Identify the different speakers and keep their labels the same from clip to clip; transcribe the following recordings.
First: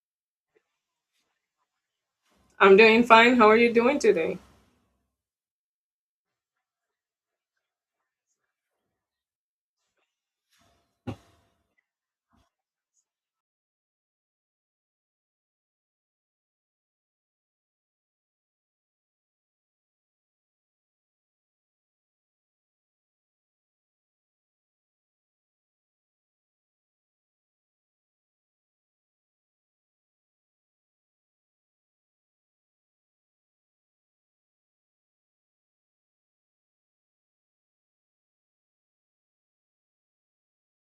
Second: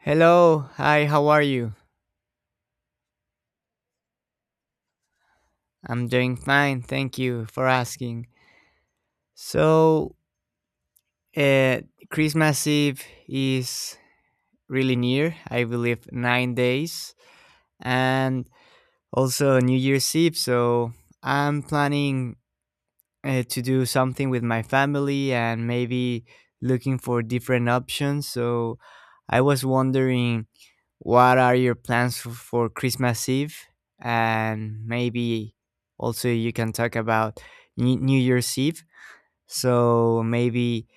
Speaker 1: Hello, hi, how are you?
Speaker 2: I'm doing fine. How are you doing today?
Speaker 1: I'm doing fine, thank you for asking. So, uh, Christmas Eve is really near, I believe 9 days, and also New Year's Eve. So, I'm planning to do something with my family and maybe looking for different options. So I was wondering what are your plans for Christmas Eve? And maybe also you can talk about New Year's Eve. So maybe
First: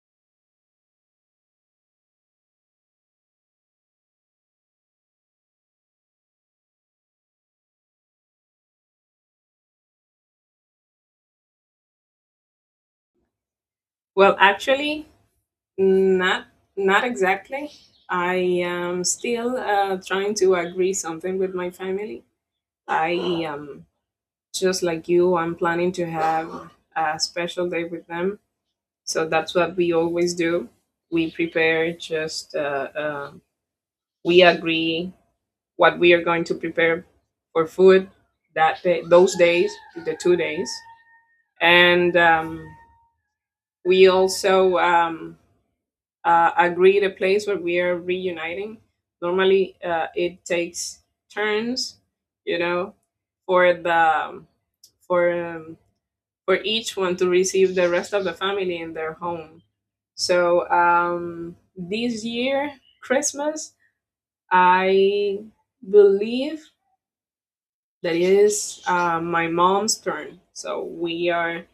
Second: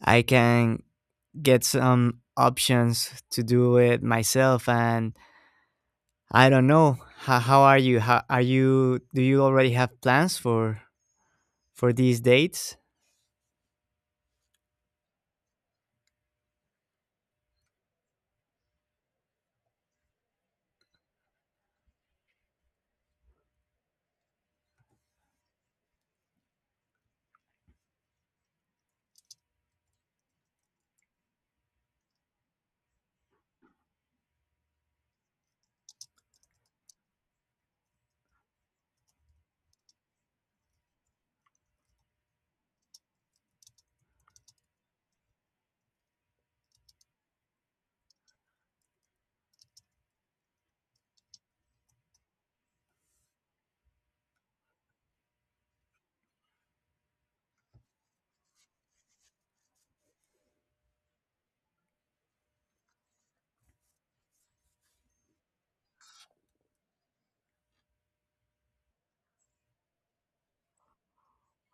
Speaker 1: I can get some options to do it myself. And I don't know. How are you? How are you? Do you already have plans for these dates?
Speaker 2: Well, actually, not not exactly. I am still trying to agree something with my family. I just like you, I'm planning to have a special day with them. So that's what we always do. We prepare just we agree what we are going to prepare for food that day, those days, the 2 days, and we also agree the place where we are reuniting. Normally, it takes turns, you know, for the um, for um, for each one to receive the rest of the family in their home. So this year, Christmas, I believe that it is my mom's turn. So we are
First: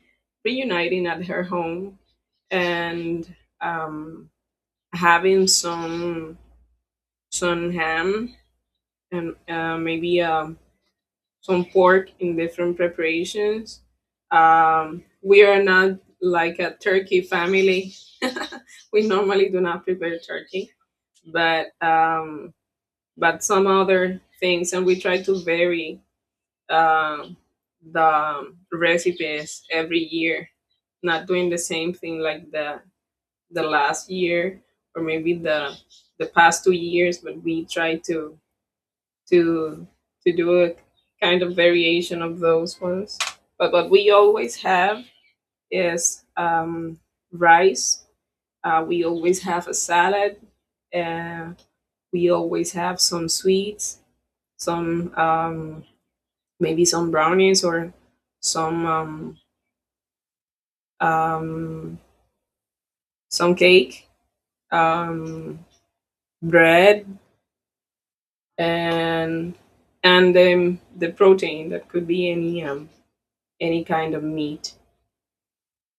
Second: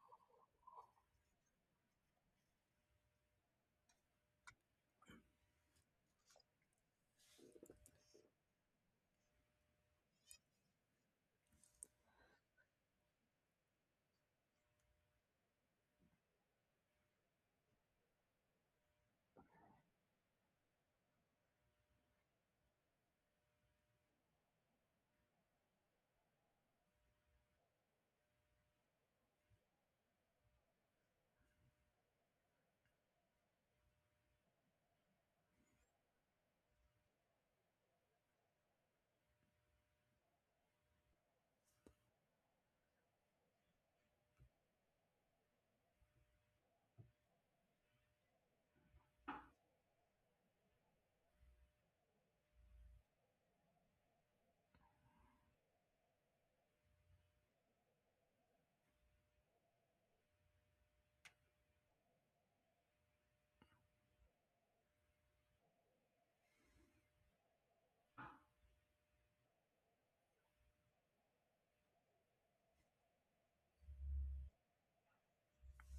Speaker 2: reuniting at her home and um, having some ham and maybe some pork in different preparations. We are not like a turkey family. We normally do not prepare turkey, but um, but some other things, and we try to vary uh, the recipes every year. Not doing the same thing like the last year or maybe the past 2 years, but we try to to do a kind of variation of those ones. But what we always have is rice. We always have a salad. Uh, we always have some sweets, some maybe some brownies or some um, um, some cake, um, bread, and and the protein that could be any kind of meat.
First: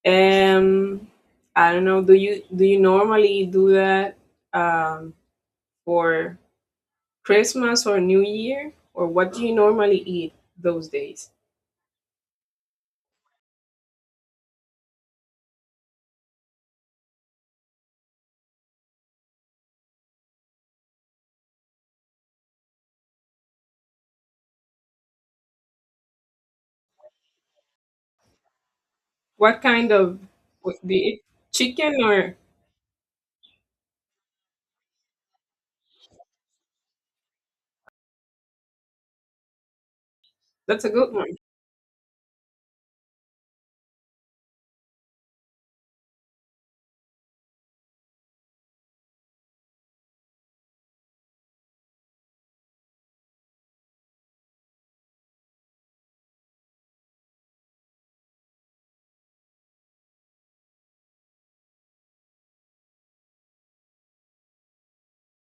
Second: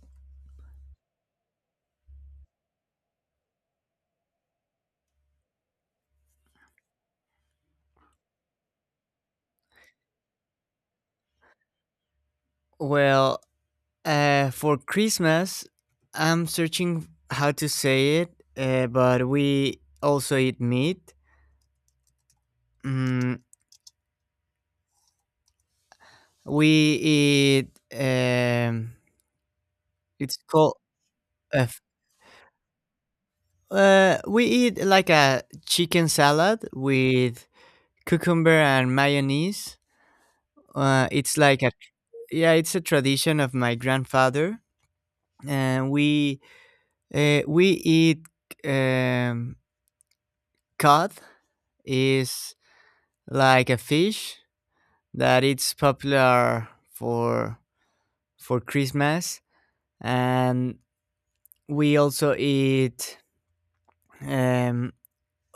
Speaker 2: Um, I don't know. Do you normally do that um, for Christmas or New Year, or what do you normally eat those days?
Speaker 1: Well, for Christmas, I'm searching how to say it, but we also eat meat. Mm, we eat. Um,
Speaker 2: What kind of
Speaker 1: it's called.
Speaker 2: do you eat
Speaker 1: Uh, f-
Speaker 2: chicken or?
Speaker 1: we eat like a chicken salad with cucumber and mayonnaise.
Speaker 2: That's a good one.
Speaker 1: It's like a yeah, it's a tradition of my grandfather, and we eat um, cod is like a fish that it's popular for Christmas, and we also eat um,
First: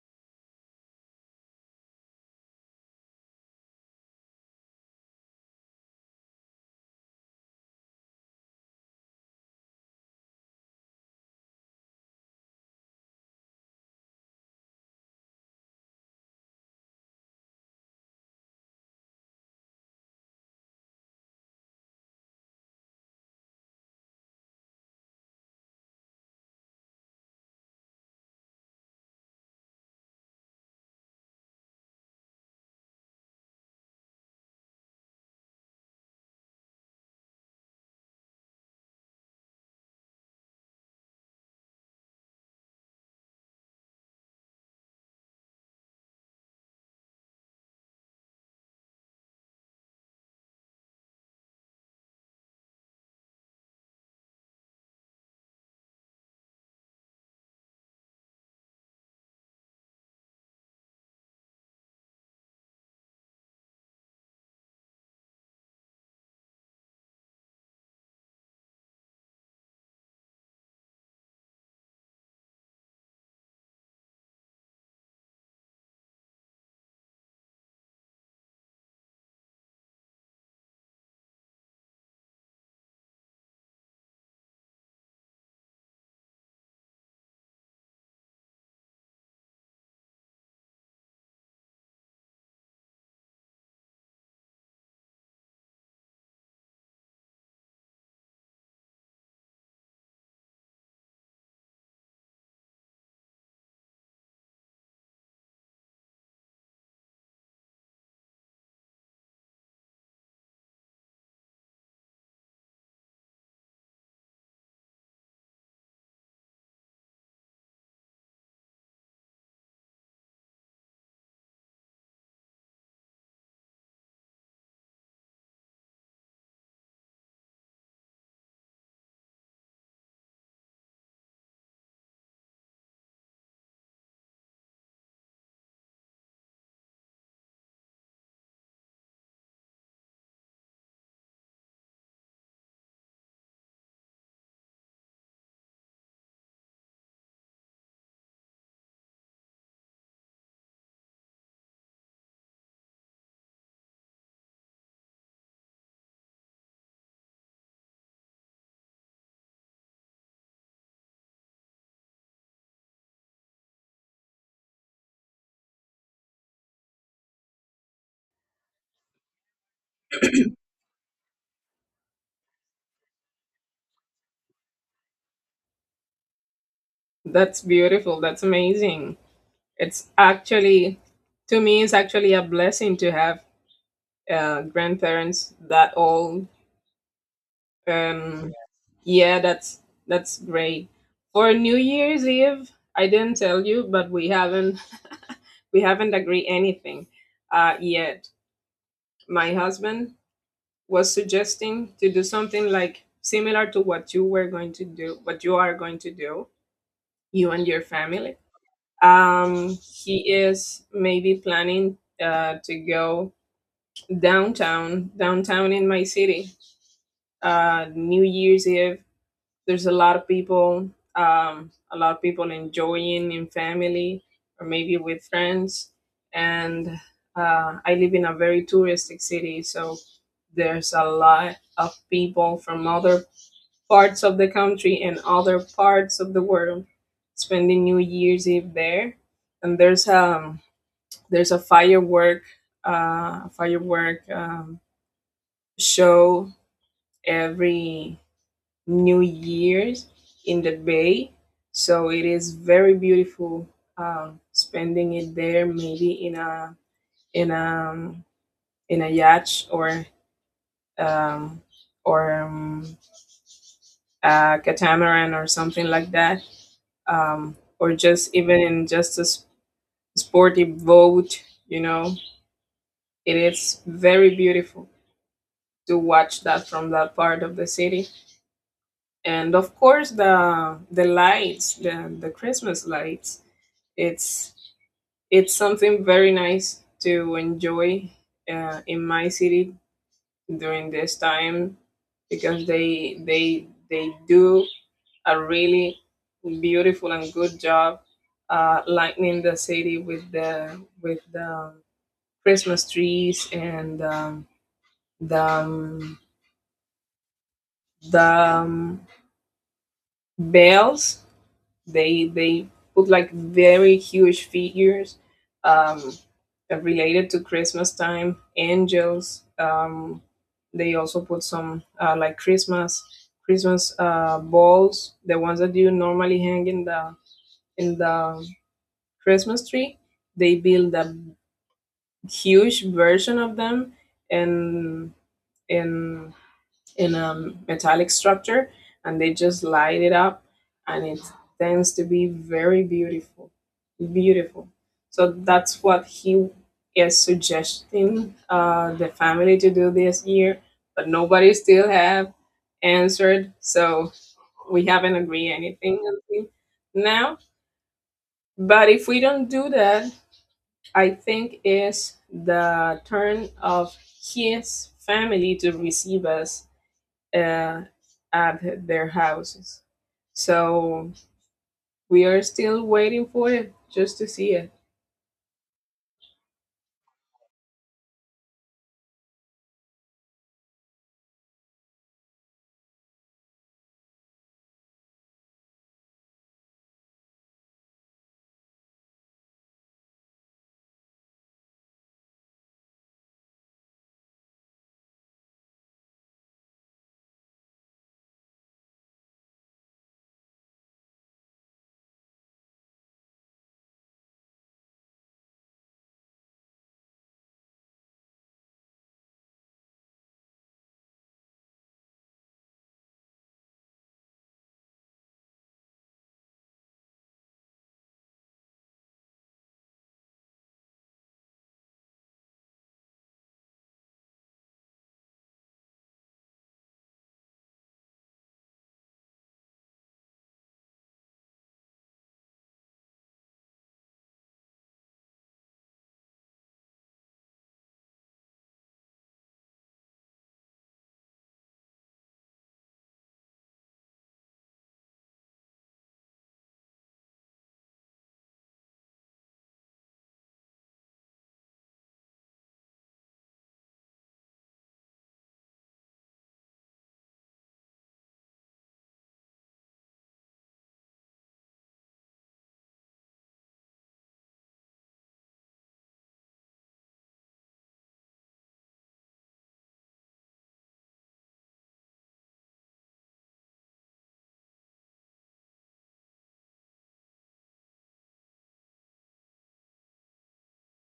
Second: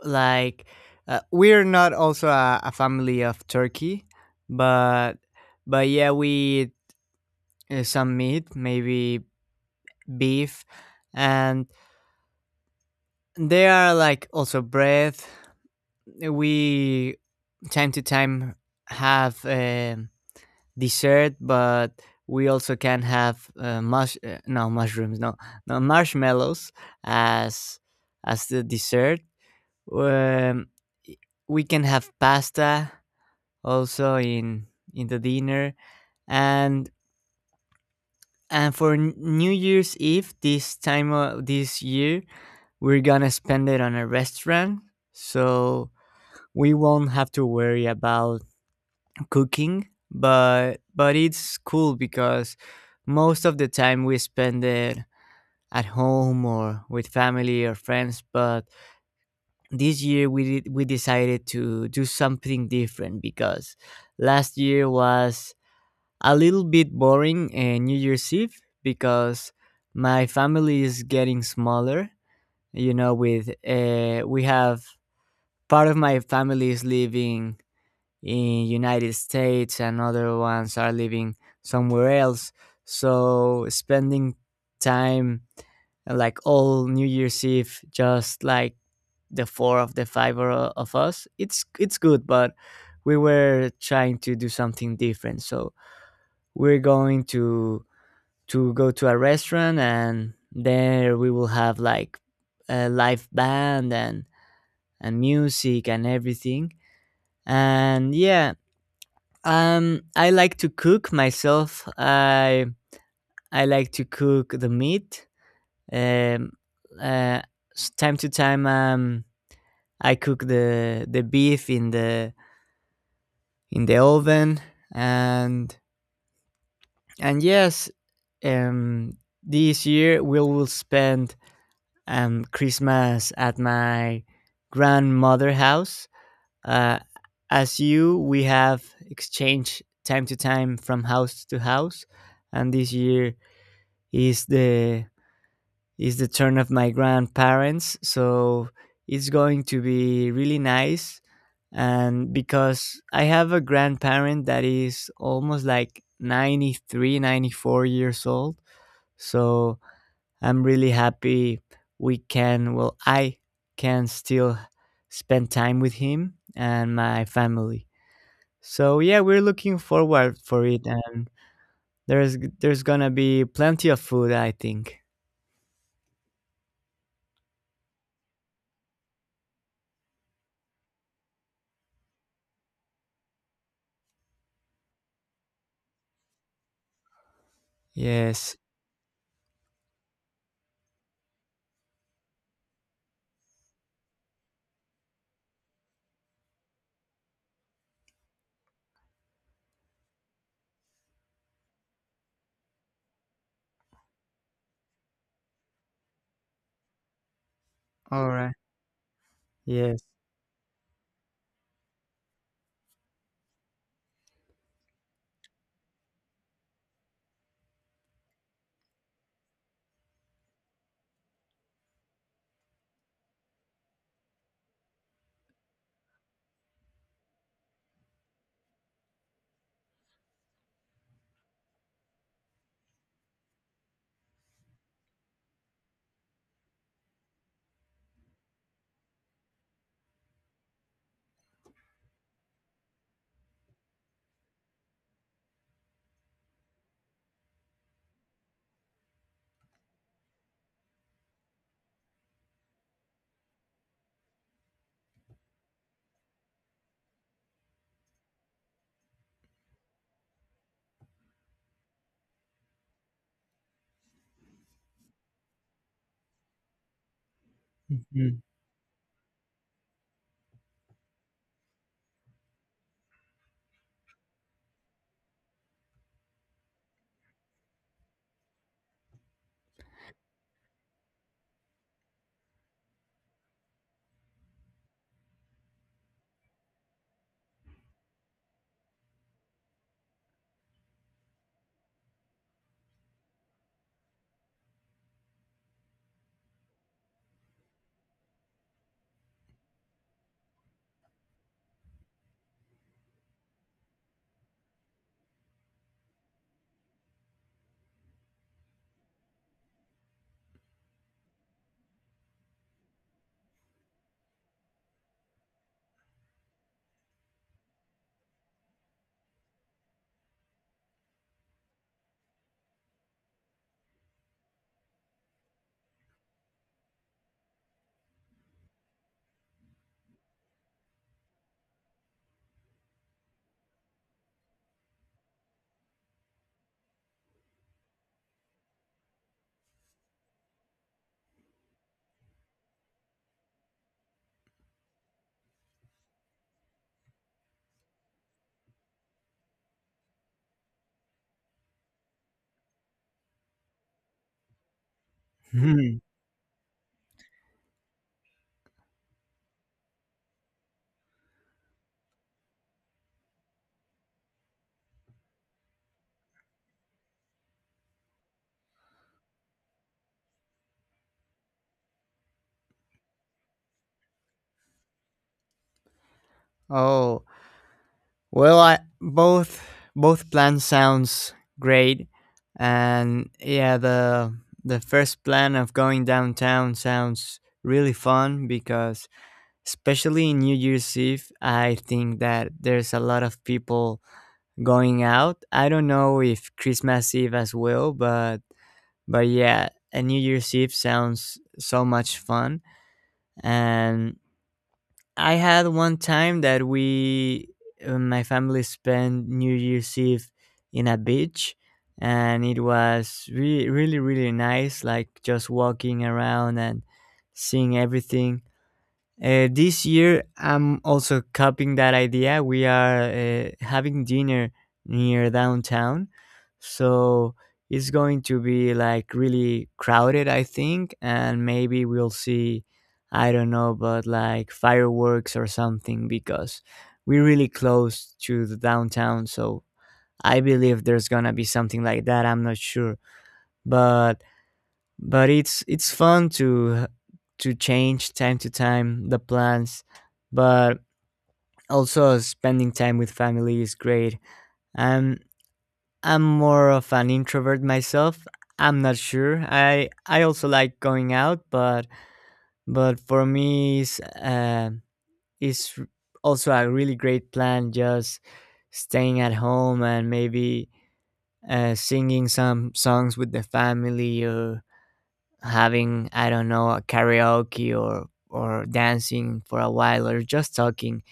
Speaker 1: like we're not also a family of turkey, but but yeah, we eat some meat, maybe beef, and they are like also bread. We time to time have dessert, but we also can have mush no mushrooms, no, no marshmallows as as the dessert. Um, we can have pasta also in the dinner, and and for New Year's Eve this time of this year we're gonna spend it on a restaurant, so we won't have to worry about cooking, but it's cool because most of the time we spend it at home or with family or friends. But this year we decided to do something different because last year was a little bit boring and New Year's Eve, because my family is getting smaller. You know, with we have, part of my family is living in United States and other ones are living somewhere else. So spending time like all New Year's Eve, just like the four of the five, or, of us, it's good, but we were trying to do something different. So we're going to go to a restaurant and there we will have like a live band and music and everything. And yeah, I like to cook myself. I like to cook the meat. Um, uh, time to time, I cook the beef in the oven, and and yes, um, this year we will spend Christmas at my grandmother house. Uh, as you, we have exchanged time to time from house to house, and this year is the is the turn of my grandparents, so it's going to be really nice, and because I have a grandparent that is almost like 93, 94 years old. So I'm really happy we can well, I can still spend time with him and my family. So yeah, we're looking forward for it, and there's gonna be plenty of food, I think.
Speaker 2: That's beautiful. That's amazing. It's actually to me, it's actually a blessing to have grandparents that old. Um,
Speaker 1: Yes.
Speaker 2: yeah, that's great. For New Year's Eve, I didn't tell you, but we haven't agreed anything yet. My husband was suggesting to do something like similar to what you were going to do, what you are going to do, you and your
Speaker 1: All
Speaker 2: family.
Speaker 1: right. Yes.
Speaker 2: He is maybe planning to go downtown in my city. New Year's Eve there's a lot of people, a lot of people enjoying in family or maybe with friends. And I live in a very touristic city, so there's a lot of people from other parts of the country and other parts of the world spending New Year's Eve there. And there's a firework, uh firework um, show every New Year's in the Bay. So it is very beautiful. Spending it there, maybe in a in a in a yacht or um, or um, a catamaran or something like that, or just
Speaker 1: Mhm.
Speaker 2: even in just a sporty boat. You know, it is very beautiful to watch that from that part of the city. And of course, the lights, the Christmas lights. It's It's something very nice to enjoy in my city during this time because they do a really beautiful and good job lightening the city with the Christmas trees and the um, the bells. They put like very huge figures um, related to Christmas time, angels. They also put some like Christmas balls, the ones that you normally hang in the Christmas tree. They build a huge version of them and and in a metallic structure, and they just light it up, and it tends to be very beautiful, beautiful. So that's what he is suggesting the family to do this year, but nobody still have answered. So we haven't agreed
Speaker 1: Mhm.
Speaker 2: anything until now. But if we don't do that, I think it's the turn of his family to receive us uh, at their houses. So we are still waiting for it just to see it.
Speaker 1: Oh, well, I, both plan sounds great, and yeah, the first plan of going downtown sounds really fun, because especially in New Year's Eve, I think that there's a lot of people going out. I don't know if Christmas Eve as well, but yeah, a New Year's Eve sounds so much fun. And I had one time that my family spent New Year's Eve in a beach, and it was really, really, really nice. Like just walking around and seeing everything. This year, I'm also copying that idea. We are having dinner near downtown, so it's going to be like really crowded, I think, and maybe we'll see, I don't know, but like fireworks or something, because we're really close to the downtown. So I believe there's gonna be something like that. I'm not sure, but but it's fun to change time to time the plans, but also spending time with family is great. um I'm more of an introvert myself. I'm not sure, I also like going out, but for me it's r- also a really great plan, just staying at home and maybe singing some songs with the family, or having, I don't know, a karaoke or dancing for a while, or just talking.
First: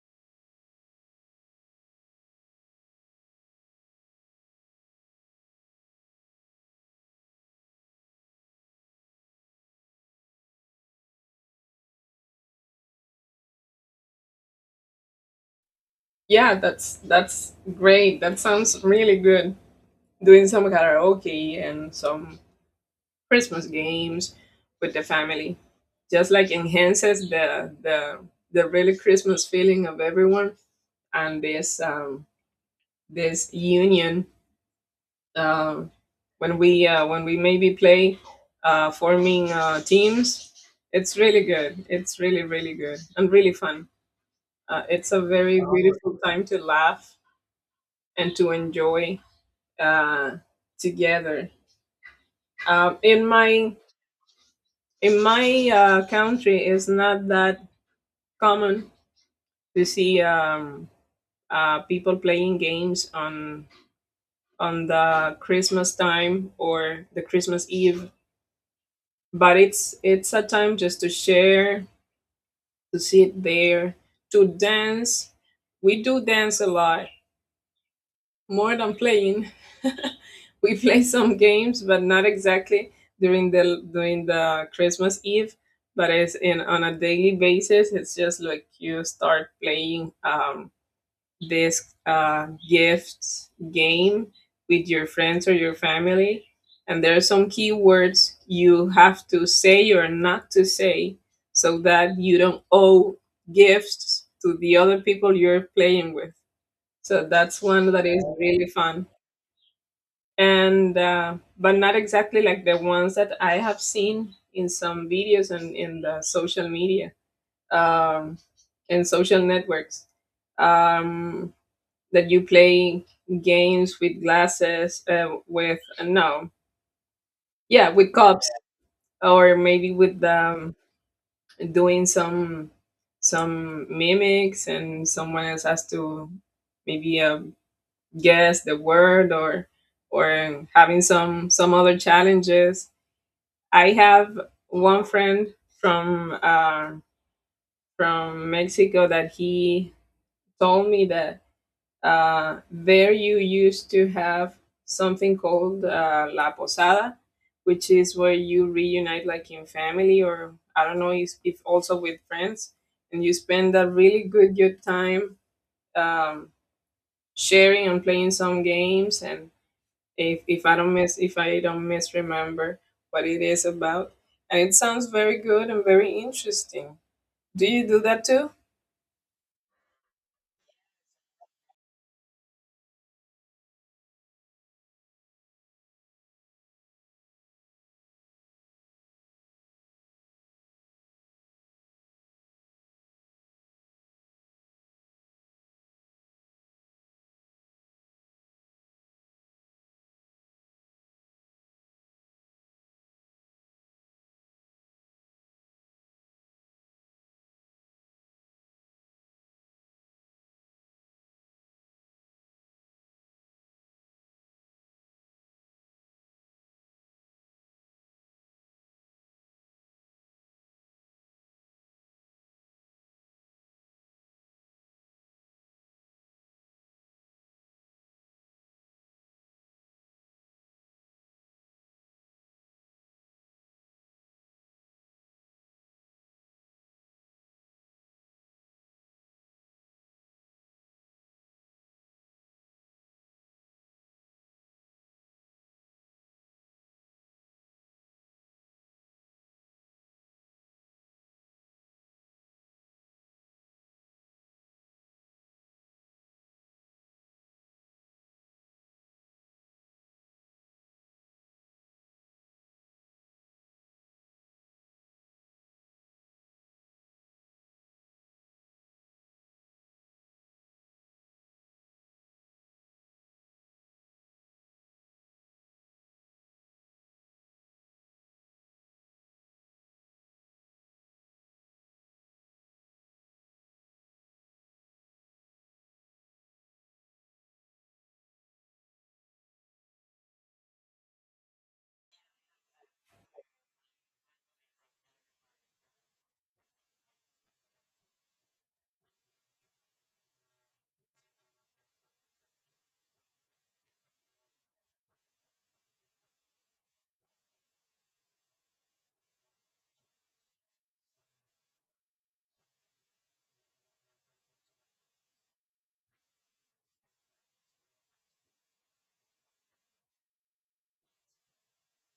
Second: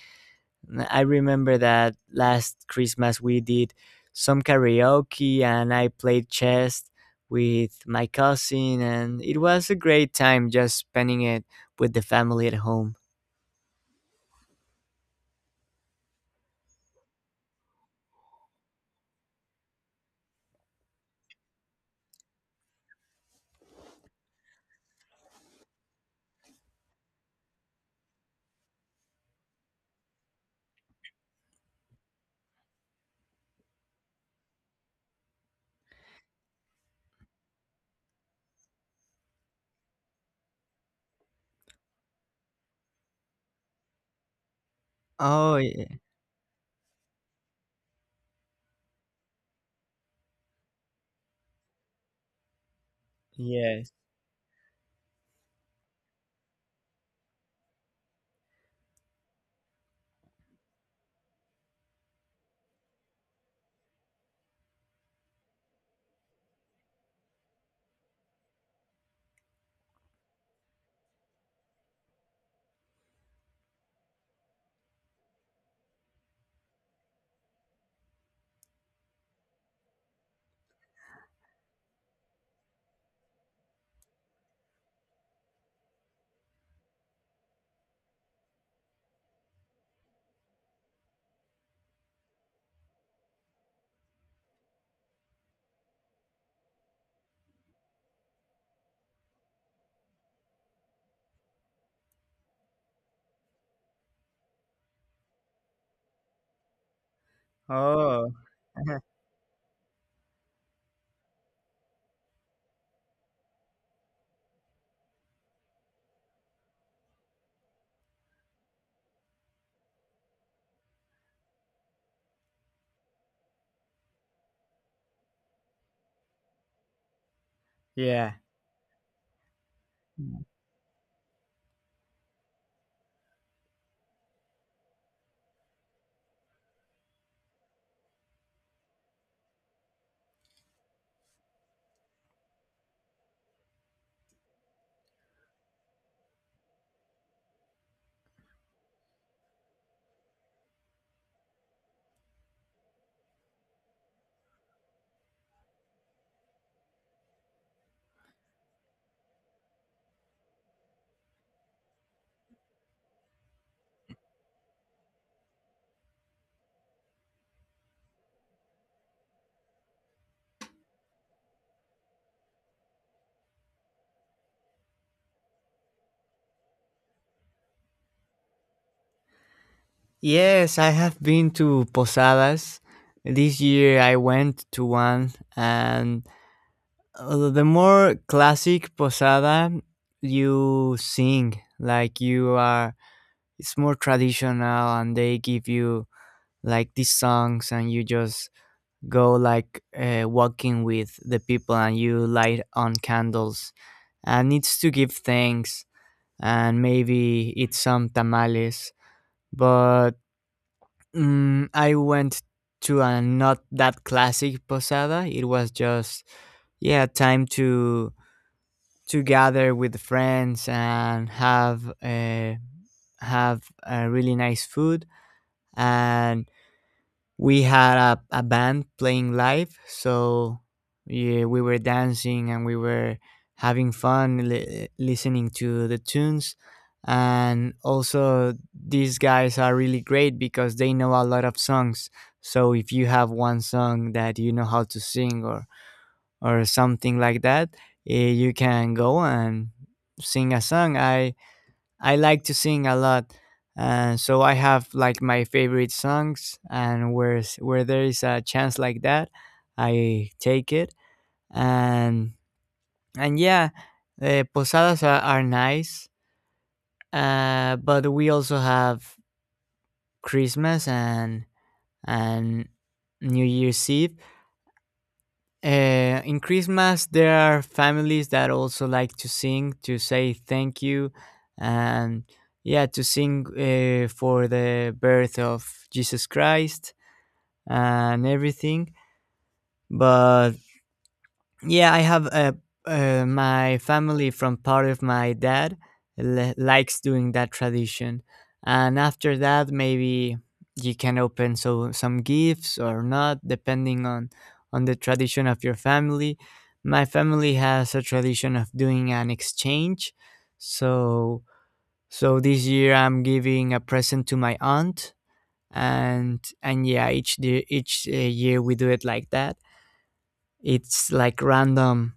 Speaker 1: I remember that last Christmas we did some karaoke and I played chess with my cousin, and it was a great time just spending it with the family at home.
Speaker 2: Yeah, that's great. That sounds really good. Doing some karaoke and some Christmas games with the family just like enhances the really Christmas feeling of everyone and this union, uh, when we maybe play, forming teams. It's really good. It's really really good and really fun. It's a
Speaker 1: Oh,
Speaker 2: very beautiful time to laugh and to enjoy uh, together. Um, in my
Speaker 1: yes.
Speaker 2: in my country, it's not that common to see people playing games on the Christmas time or the Christmas Eve, but it's a time just to share, to sit there, to dance. We do dance a lot more than playing. We play some games, but not exactly during the Christmas Eve, but it's in on a daily basis. It's just like you start playing this gift game with your friends or your family. And there are some keywords you have to say or not to say, so that you don't owe gifts to the other people you're playing with. So that's one that is
Speaker 1: Oh,
Speaker 2: really fun. And, but not exactly like the ones that I have seen in some videos and in the social media, um, and social networks. Um, that you play games with glasses, with no yeah, with
Speaker 1: yeah.
Speaker 2: cups, or maybe with doing some mimics, and someone else has to maybe guess the word, or having some other challenges. I have one friend from uh, from Mexico that he told me that there you used to have something called La Posada, which is where you reunite like in family or I don't know if also with friends, and you spend a really good good time, um, sharing and playing some games. And if I don't miss if I don't misremember what it is about. And it sounds very good and very interesting. Do you do that too?
Speaker 1: Yes, I have been to posadas. This year I went to one, and the more classic posada, you sing, like you are, it's more traditional, and they give you like these songs, and you just go like walking with the people, and you light on candles, and it's to give thanks, and maybe eat some tamales. But I went to a not that classic posada. It was just, yeah, time to gather with friends and have a really nice food, and we had a band playing live. So yeah, we were dancing and we were having fun listening to the tunes, and also these guys are really great because they know a lot of songs. So if you have one song that you know how to sing or something like that, you can go and sing a song. I like to sing a lot, and so I have like my favorite songs. And where there is a chance like that, I take it. And and yeah, posadas are nice, but we also have Christmas and New Year's Eve. In Christmas, there are families that also like to sing to say thank you, and yeah, to sing for the birth of Jesus Christ and everything. But yeah, I have a my family from part of my dad likes doing that tradition, and after that, maybe you can open some gifts or not, depending on the tradition of your family. My family has a tradition of doing an exchange, so so this year I'm giving a present to my aunt, and yeah, each year we do it like that. It's like random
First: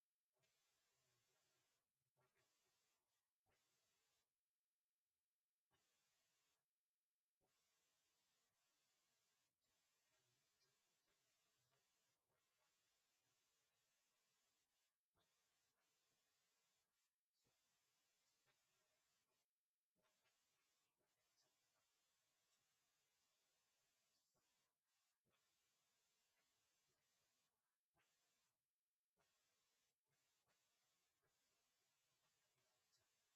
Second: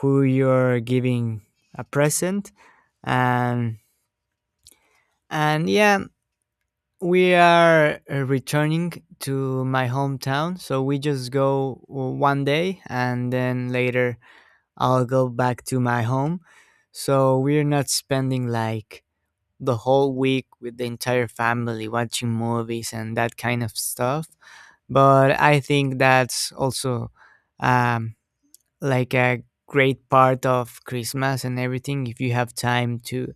Speaker 1: who you're giving a present, and and yeah, we are returning to my hometown, so we just go one day and then later I'll go back to my home. So we're not spending like the whole week with the entire family watching movies and that kind of stuff, but I think that's also um, like a great part of Christmas and everything, if you have time to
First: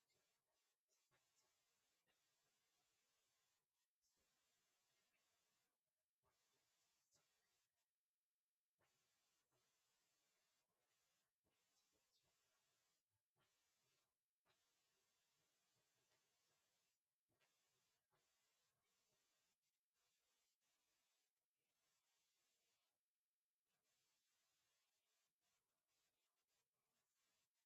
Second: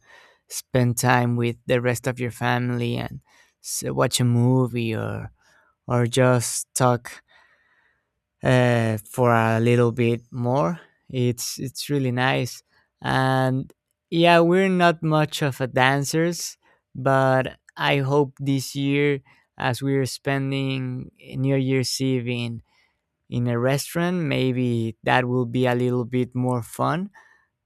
Speaker 1: spend time with the rest of your family and watch a movie or just talk for a little bit more. It's really nice, and yeah, we're not much of a dancers, but I hope this year, as we're spending New Year's Eve in a restaurant, maybe that will be a little bit more fun,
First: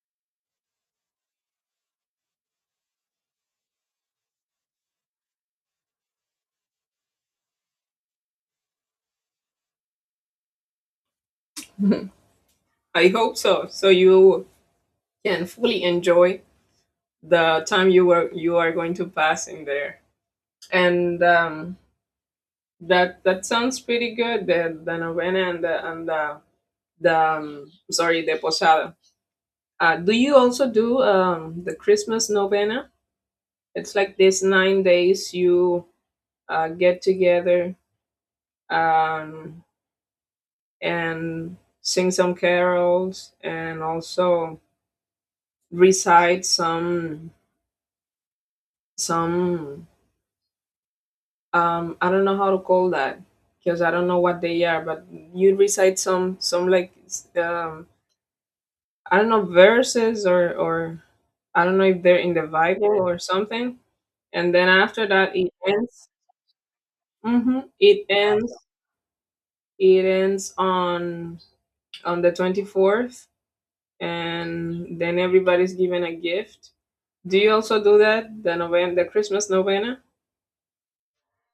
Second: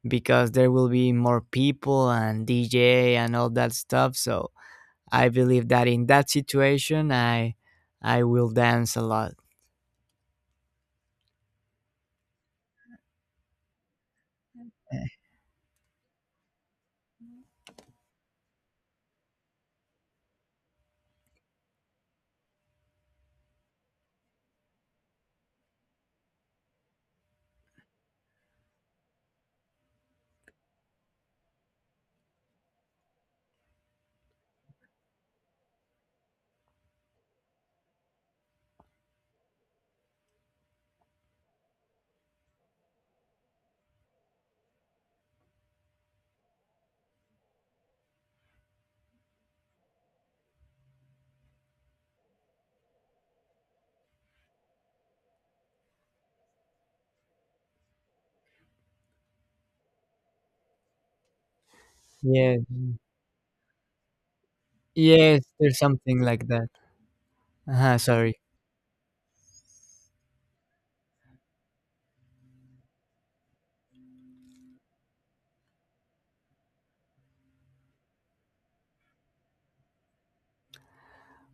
Speaker 1: because there will be more people and DJ and all that stuff. So I believe that in that situation, I will dance a lot.
Speaker 2: I hope so, so you can fully enjoy the time you are going to pass in there. And that that sounds pretty good, the novena and the sorry, the posada. Do you also do the Christmas novena? It's like these 9 days you get together um, and sing some carols and also recite some I don't know how to call that because I don't know what they are. But you recite some like I don't know, verses or I don't know if they're in the
Speaker 1: Yeah,
Speaker 2: Bible or something. And then after that,
Speaker 1: yes,
Speaker 2: it
Speaker 1: there's
Speaker 2: ends.
Speaker 1: something like that. Uh-huh,
Speaker 2: It
Speaker 1: sorry.
Speaker 2: ends. It ends on the 24th, and then everybody's given a gift. Do you also do that? The novena, the Christmas novena.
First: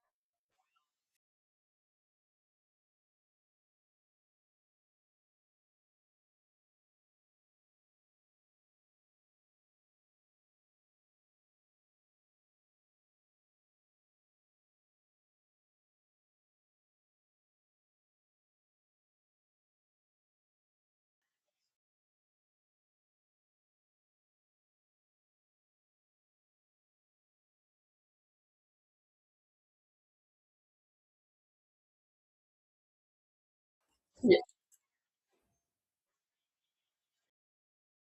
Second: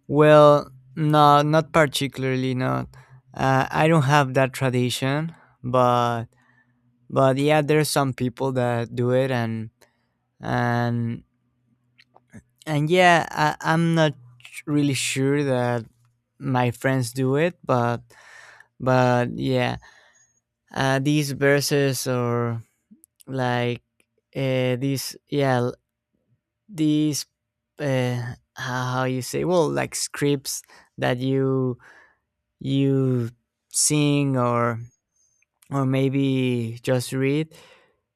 Speaker 1: Well, no, not particularly. Not. I don't have that tradition, but but yeah, there's some people that do it, and and yeah, I'm not really sure that my friends do it, but yeah, these verses, or like, these, these, uh how you say, well, like, scripts that you sing,
Speaker 2: Yeah.
Speaker 1: or maybe just read.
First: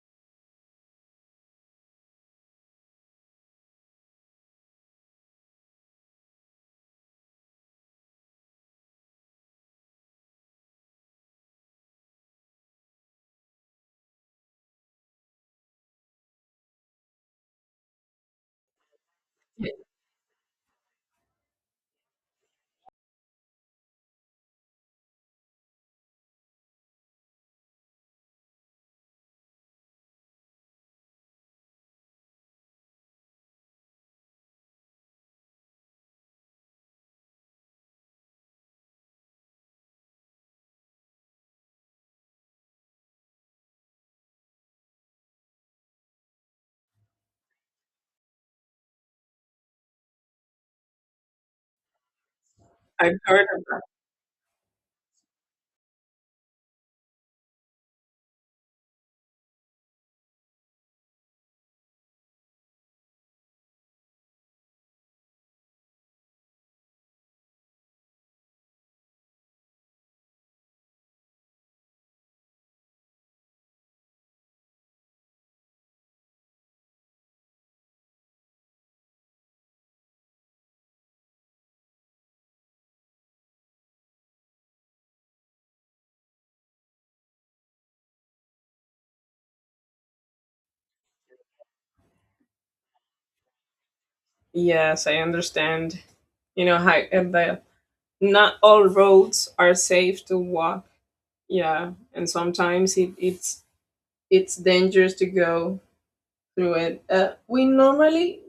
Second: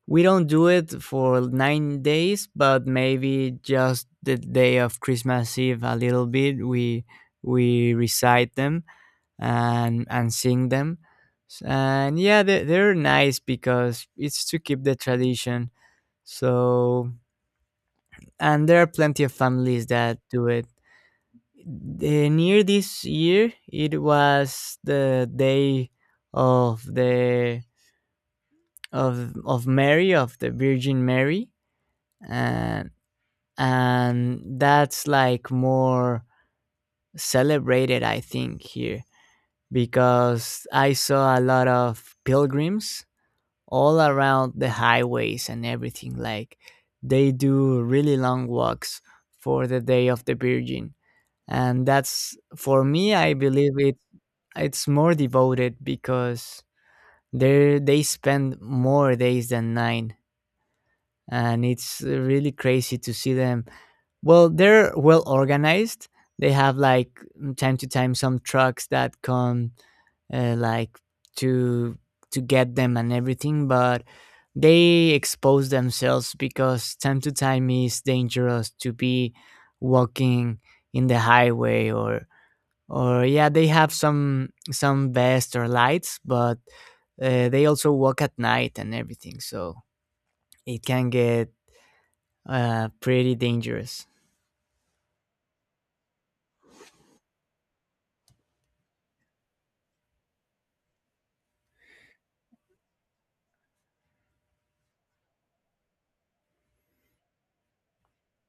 Speaker 1: We don't do it for 9 days, but maybe just the day of Christmas Eve a little bit. We recite them and sing them, and yeah, they're nice because it's to keep the tradition. So, and there are plenty of families that do it. Near this year, it was the day of the of Mary, of the Virgin Mary, and and that's like more celebrated, I think, here, because I saw a lot of pilgrims all around the highways and everything. Like, they do really long walks for the day of the Virgin, and that's, for me,
Speaker 2: I've
Speaker 1: I
Speaker 2: heard of
Speaker 1: believe
Speaker 2: that.
Speaker 1: it's more devoted because they spend more days than nine, and it's really crazy to see them. Well, they're well organized. They have like, time to time some trucks that come like to to get them and everything, but they expose themselves because time to time is dangerous to be walking in the highway, or yeah, they have some vests or lights, but they also walk at night and everything, so it can get pretty dangerous.
Speaker 2: Yes, I understand. You know, how, and the not all roads are safe to walk. Yeah, and sometimes it's dangerous to go through it.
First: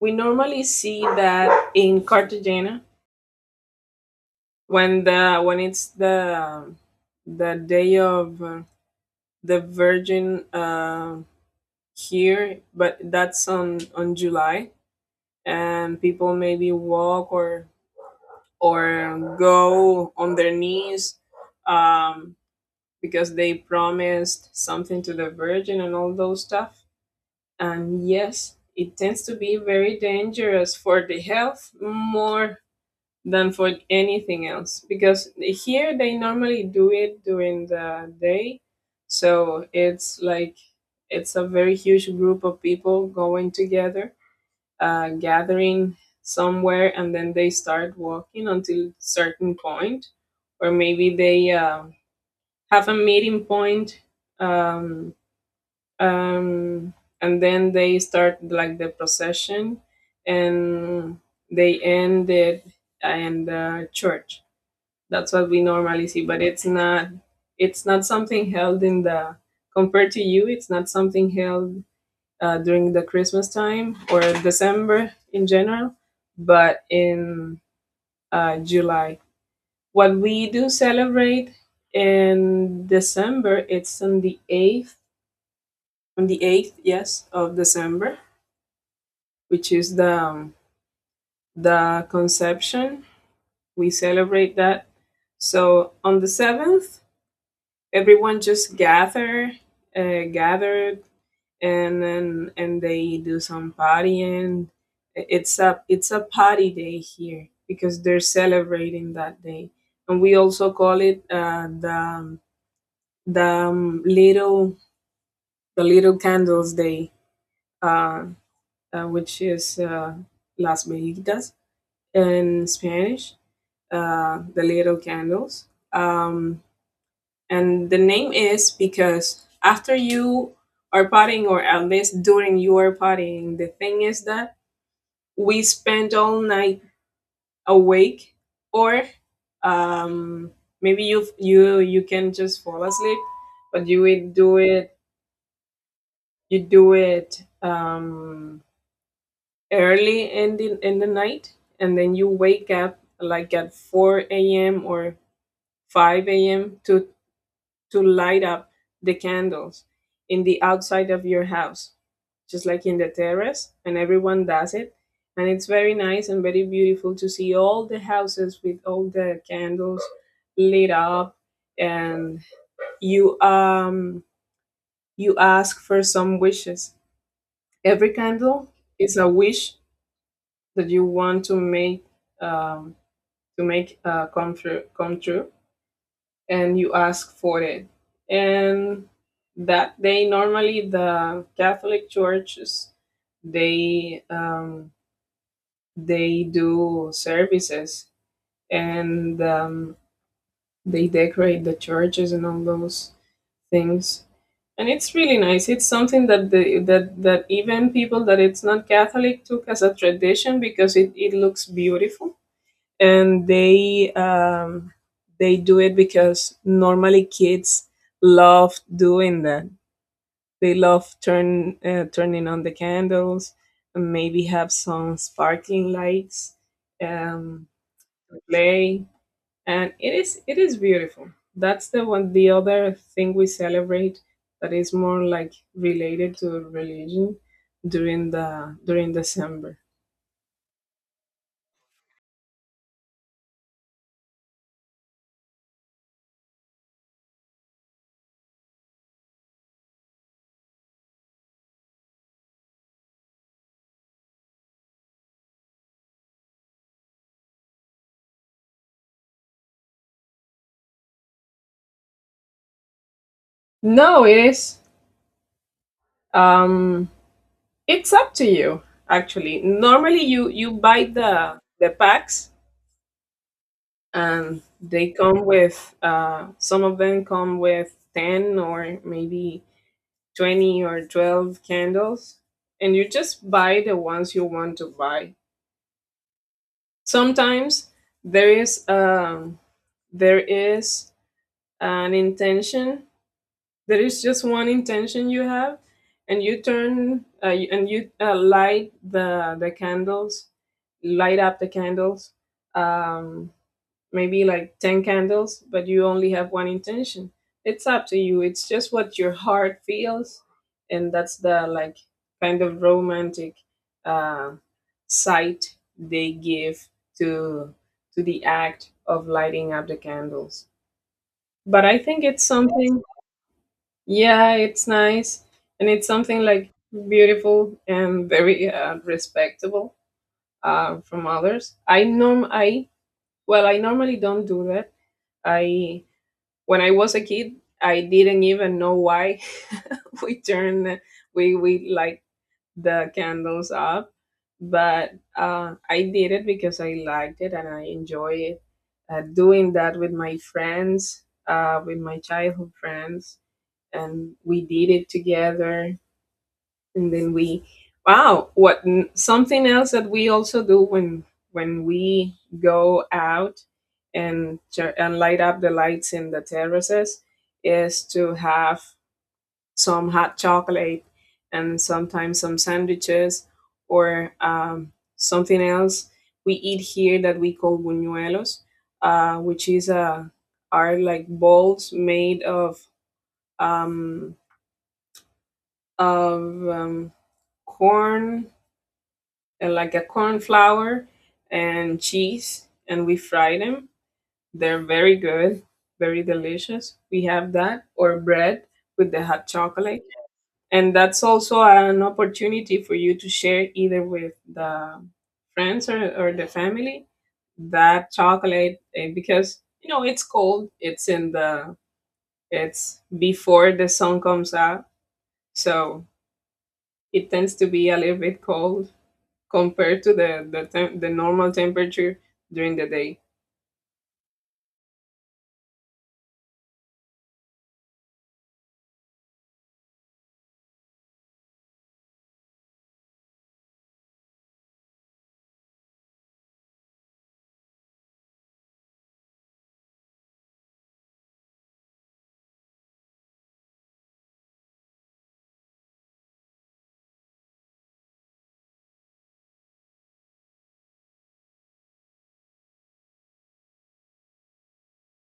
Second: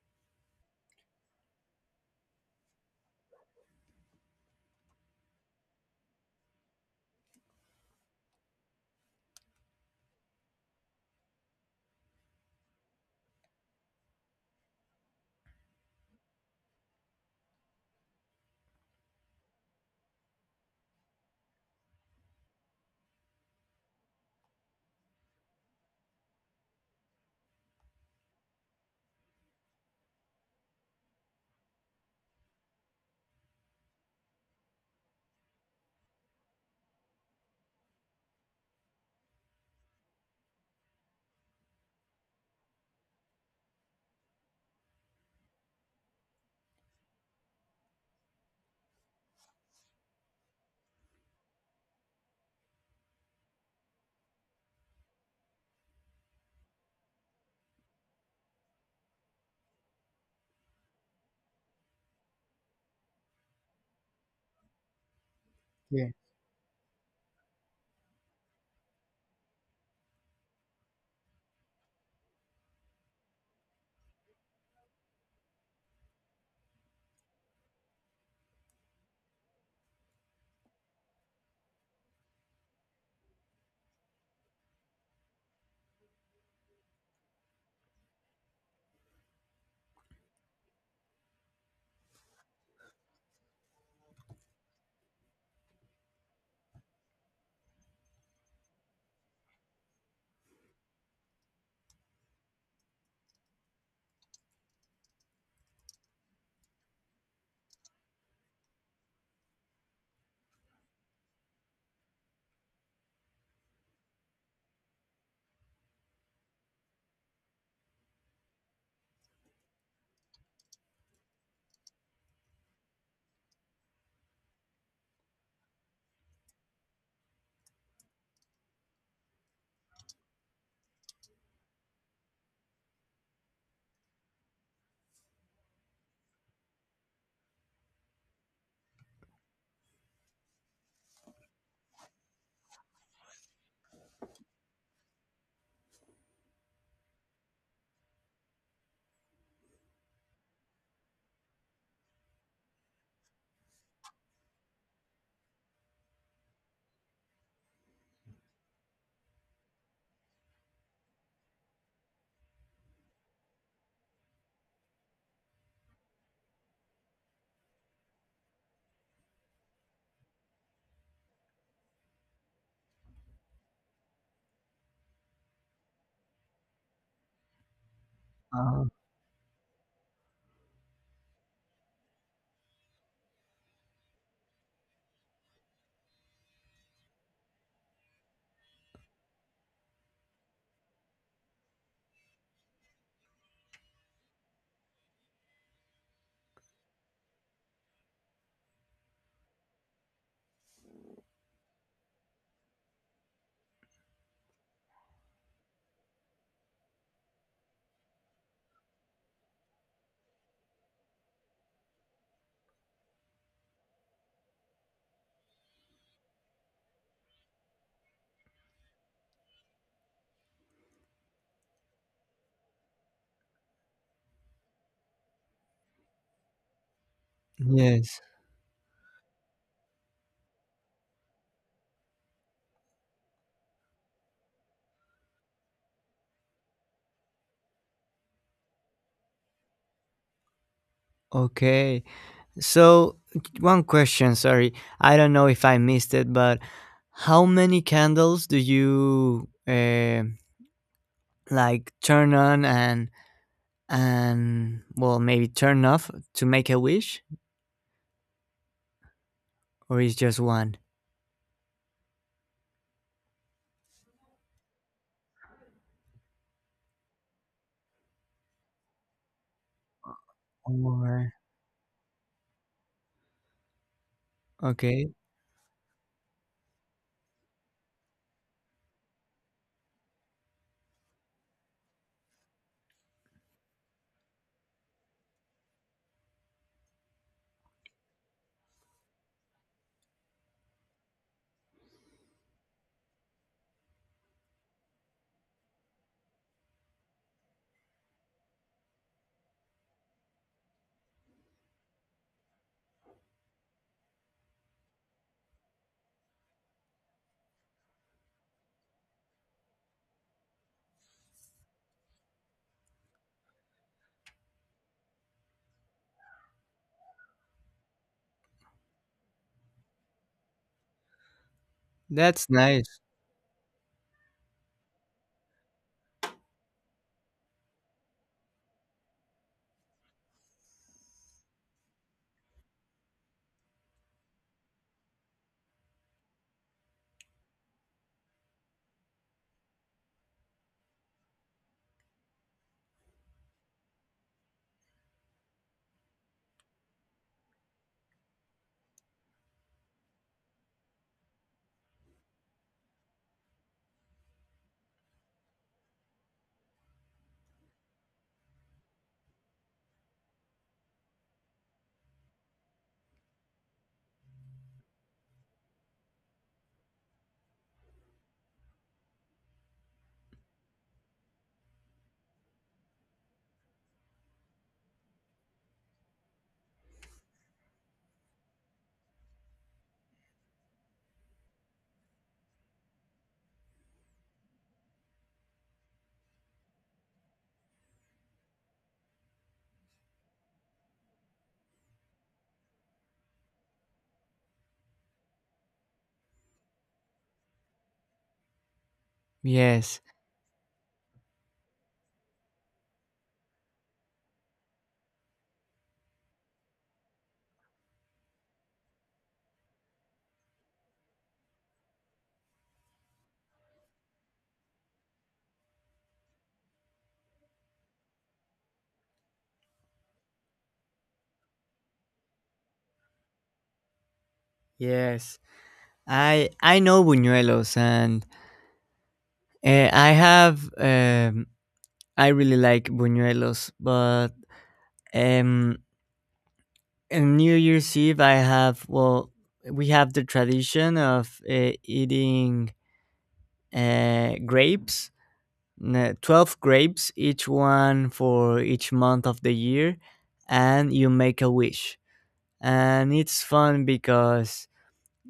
Speaker 2: We normally see that in Cartagena when the when it's the day of the Virgin here, but that's on July, and people maybe walk or go on their knees um, because they promised something to the Virgin and all those stuff. And yes, it tends to be very dangerous for the health more than for anything else because here they normally do it during the day. So it's like it's a very huge group of people going together, gathering somewhere, and then they start walking until certain point, or maybe they have a meeting point, um, um, and then they start like the procession, and they end it in the church. That's what we normally see, but it's not. It's not something held in the Compared to you, it's not something held during the Christmas time or December in general, but in July. What we do celebrate in December, it's on the 8th, on the 8th, yes, of December, which is the conception. We celebrate that. So on the 7th, everyone just gathered, and then and they do some partying. It's a party day here because they're celebrating that day, and we also call it the um, little the Little Candles Day, uh, which is Las Velitas in Spanish, the Little Candles. Um, and the name is because after you are partying, or at least during your partying, the thing is that we spend all night awake, or um, maybe you you can just fall asleep, but you will do it. You do it. Early in the night, and then you wake up like at 4 a.m or 5 a.m to light up the candles in the outside of your house, just like in the terrace. And everyone does it, and it's very nice and very beautiful to see all the houses with all the candles lit up. And you you ask for some wishes. Every candle
Speaker 1: Yeah.
Speaker 2: is a wish that you want to make, um, to make come true, come true, and you ask for it. And that day, normally the Catholic churches, they um, they do services, and they decorate the churches and all those things. And it's really nice. It's something that the that that even people that it's not Catholic took as a tradition, because it looks beautiful. And they do it because normally kids love doing that. They love turning on the candles, and maybe have some sparkling lights, um,
Speaker 1: Yes.
Speaker 2: play, and it is beautiful. That's the one. The other thing we celebrate that is more like related to religion during the during December.
Speaker 1: Okay. So, one question, sorry. I don't know if I missed it, but how many candles do you like, turn on, and well, maybe turn off to make a wish, or is just one?
Speaker 2: No, it is. Um, It's up to you, actually. Normally, you buy
Speaker 1: Or
Speaker 2: the packs, and they
Speaker 1: okay.
Speaker 2: come with some of them come with ten, or maybe 20 or 12 candles, and you just buy the ones you want to buy. Sometimes there is um, there is an intention, there is just one intention you have, and you light the candles, light up the candles, um maybe like 10 candles, but you only have one intention. It's up to you, it's just what your heart feels. And that's the like kind of romantic uh sight they give to the act of lighting up the candles. But I think it's, yes,
Speaker 1: That's nice.
Speaker 2: something. Yeah, it's nice, and it's something like beautiful and very respectable, from others. I well, I normally don't do that. I, when I was a kid, I didn't even know why we turned we light the candles up, but I did it because I liked it and I enjoy it. Doing that with my friends, with my childhood friends, and we did it together. And then we, wow, what, something else that we also do when we go out and light up the lights in the terraces is to have some hot chocolate, and sometimes some sandwiches, or something else we eat here that we call buñuelos, which is are like balls made um, of um, corn, like a corn flour and cheese, and we fry them. They're very good, very delicious. We have that, or bread with the hot
Speaker 1: Yes.
Speaker 2: chocolate. And that's also an opportunity for you to share either with the friends, or the family, that chocolate, eh, because you know it's cold, it's in the, it's before the sun comes out, so it tends to be a little bit cold compared to the normal temperature during the day.
Speaker 1: Yes. I know buñuelos, and uh, I have um I really like buñuelos, but um and New Year's Eve, I have well, we have the tradition of eating grapes, 12 grapes, each one for each month of the year, and you make a wish. And it's fun because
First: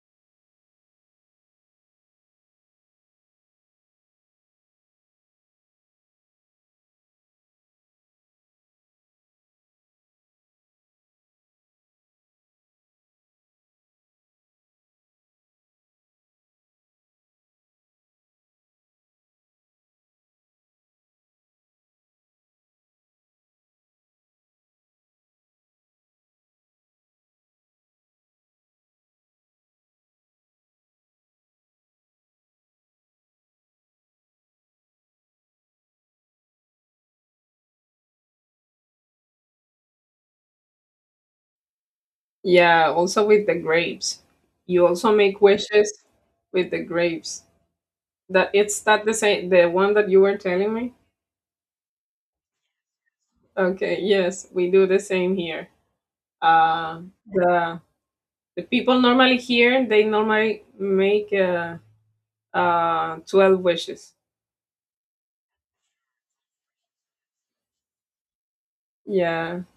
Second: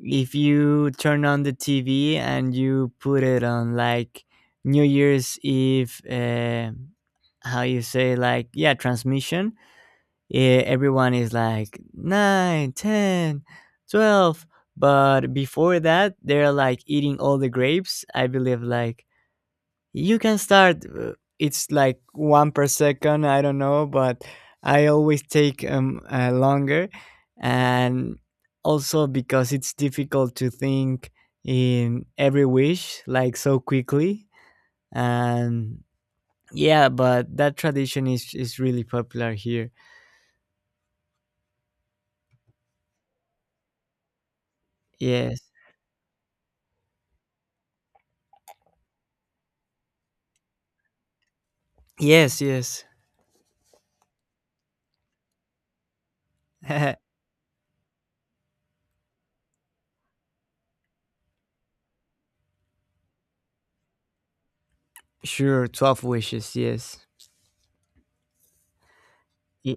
Speaker 1: if you turn on the TV and you put it on like New Year's Eve, how you say, like, yeah, transmission, yeah, everyone is like 9, 10, 12. But before that, they're like eating all the grapes. I believe, like, you can start, it's like one per second, I don't know, but I always take longer. And also because it's difficult to think in every wish, like, so quickly. And yeah, but that tradition is really popular here.
Speaker 2: Yeah, also with the grapes. You also make
Speaker 1: Yes.
Speaker 2: wishes with the grapes. That it's that the same the one that you were telling me?
Speaker 1: Yes, yes.
Speaker 2: Okay, yes, we do the same here. Uh, the people normally here, they normally make 12 wishes.
Speaker 1: Sure, 12 wishes, yes.
Speaker 2: Yeah,
Speaker 1: Y-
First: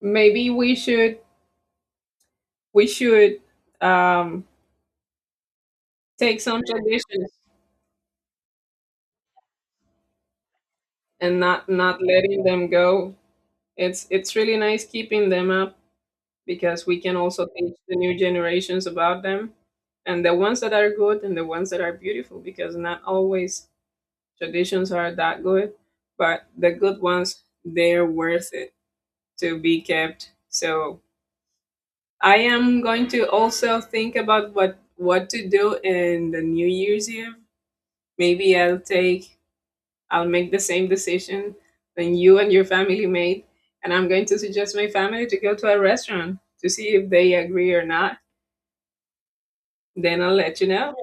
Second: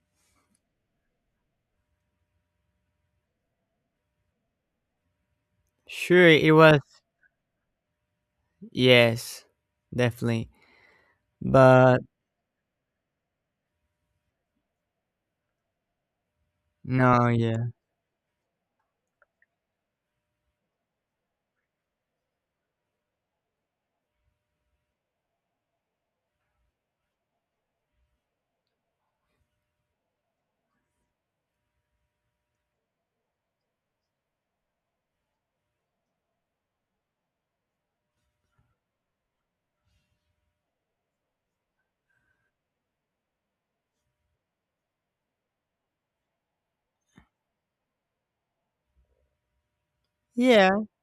Speaker 2: maybe we should we should um,
Speaker 1: Sure,
Speaker 2: take
Speaker 1: it
Speaker 2: some
Speaker 1: was,
Speaker 2: traditions
Speaker 1: yes, definitely.
Speaker 2: and not
Speaker 1: But
Speaker 2: letting them go. It's really nice keeping them up, because we can
Speaker 1: no,
Speaker 2: also
Speaker 1: yeah.
Speaker 2: teach the new generations about them, and the ones that are good and the ones that are beautiful, because not always traditions are that good, but the good ones, they're worth it to be kept. So I am going to also think about what to do in the New Year's Eve. Maybe I'll make the same decision than you and your family made. And I'm going to suggest my family to go to a restaurant to see if they agree or not. Then I'll let you
Speaker 1: Yeah,
Speaker 2: know.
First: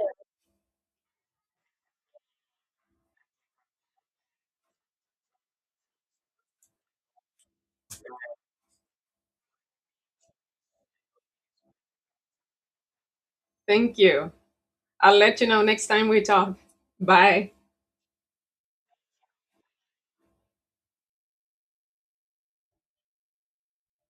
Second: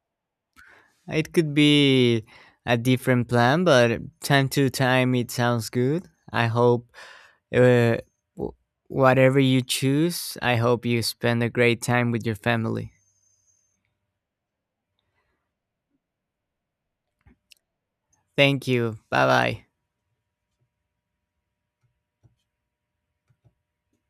Speaker 1: it could be a different plan, but time to time it sounds good. I hope uh, w- whatever you choose, I hope you spend a great time with your family.
Speaker 2: Thank you. I'll let you know next time we talk. Bye.
Speaker 1: Thank you. Bye bye.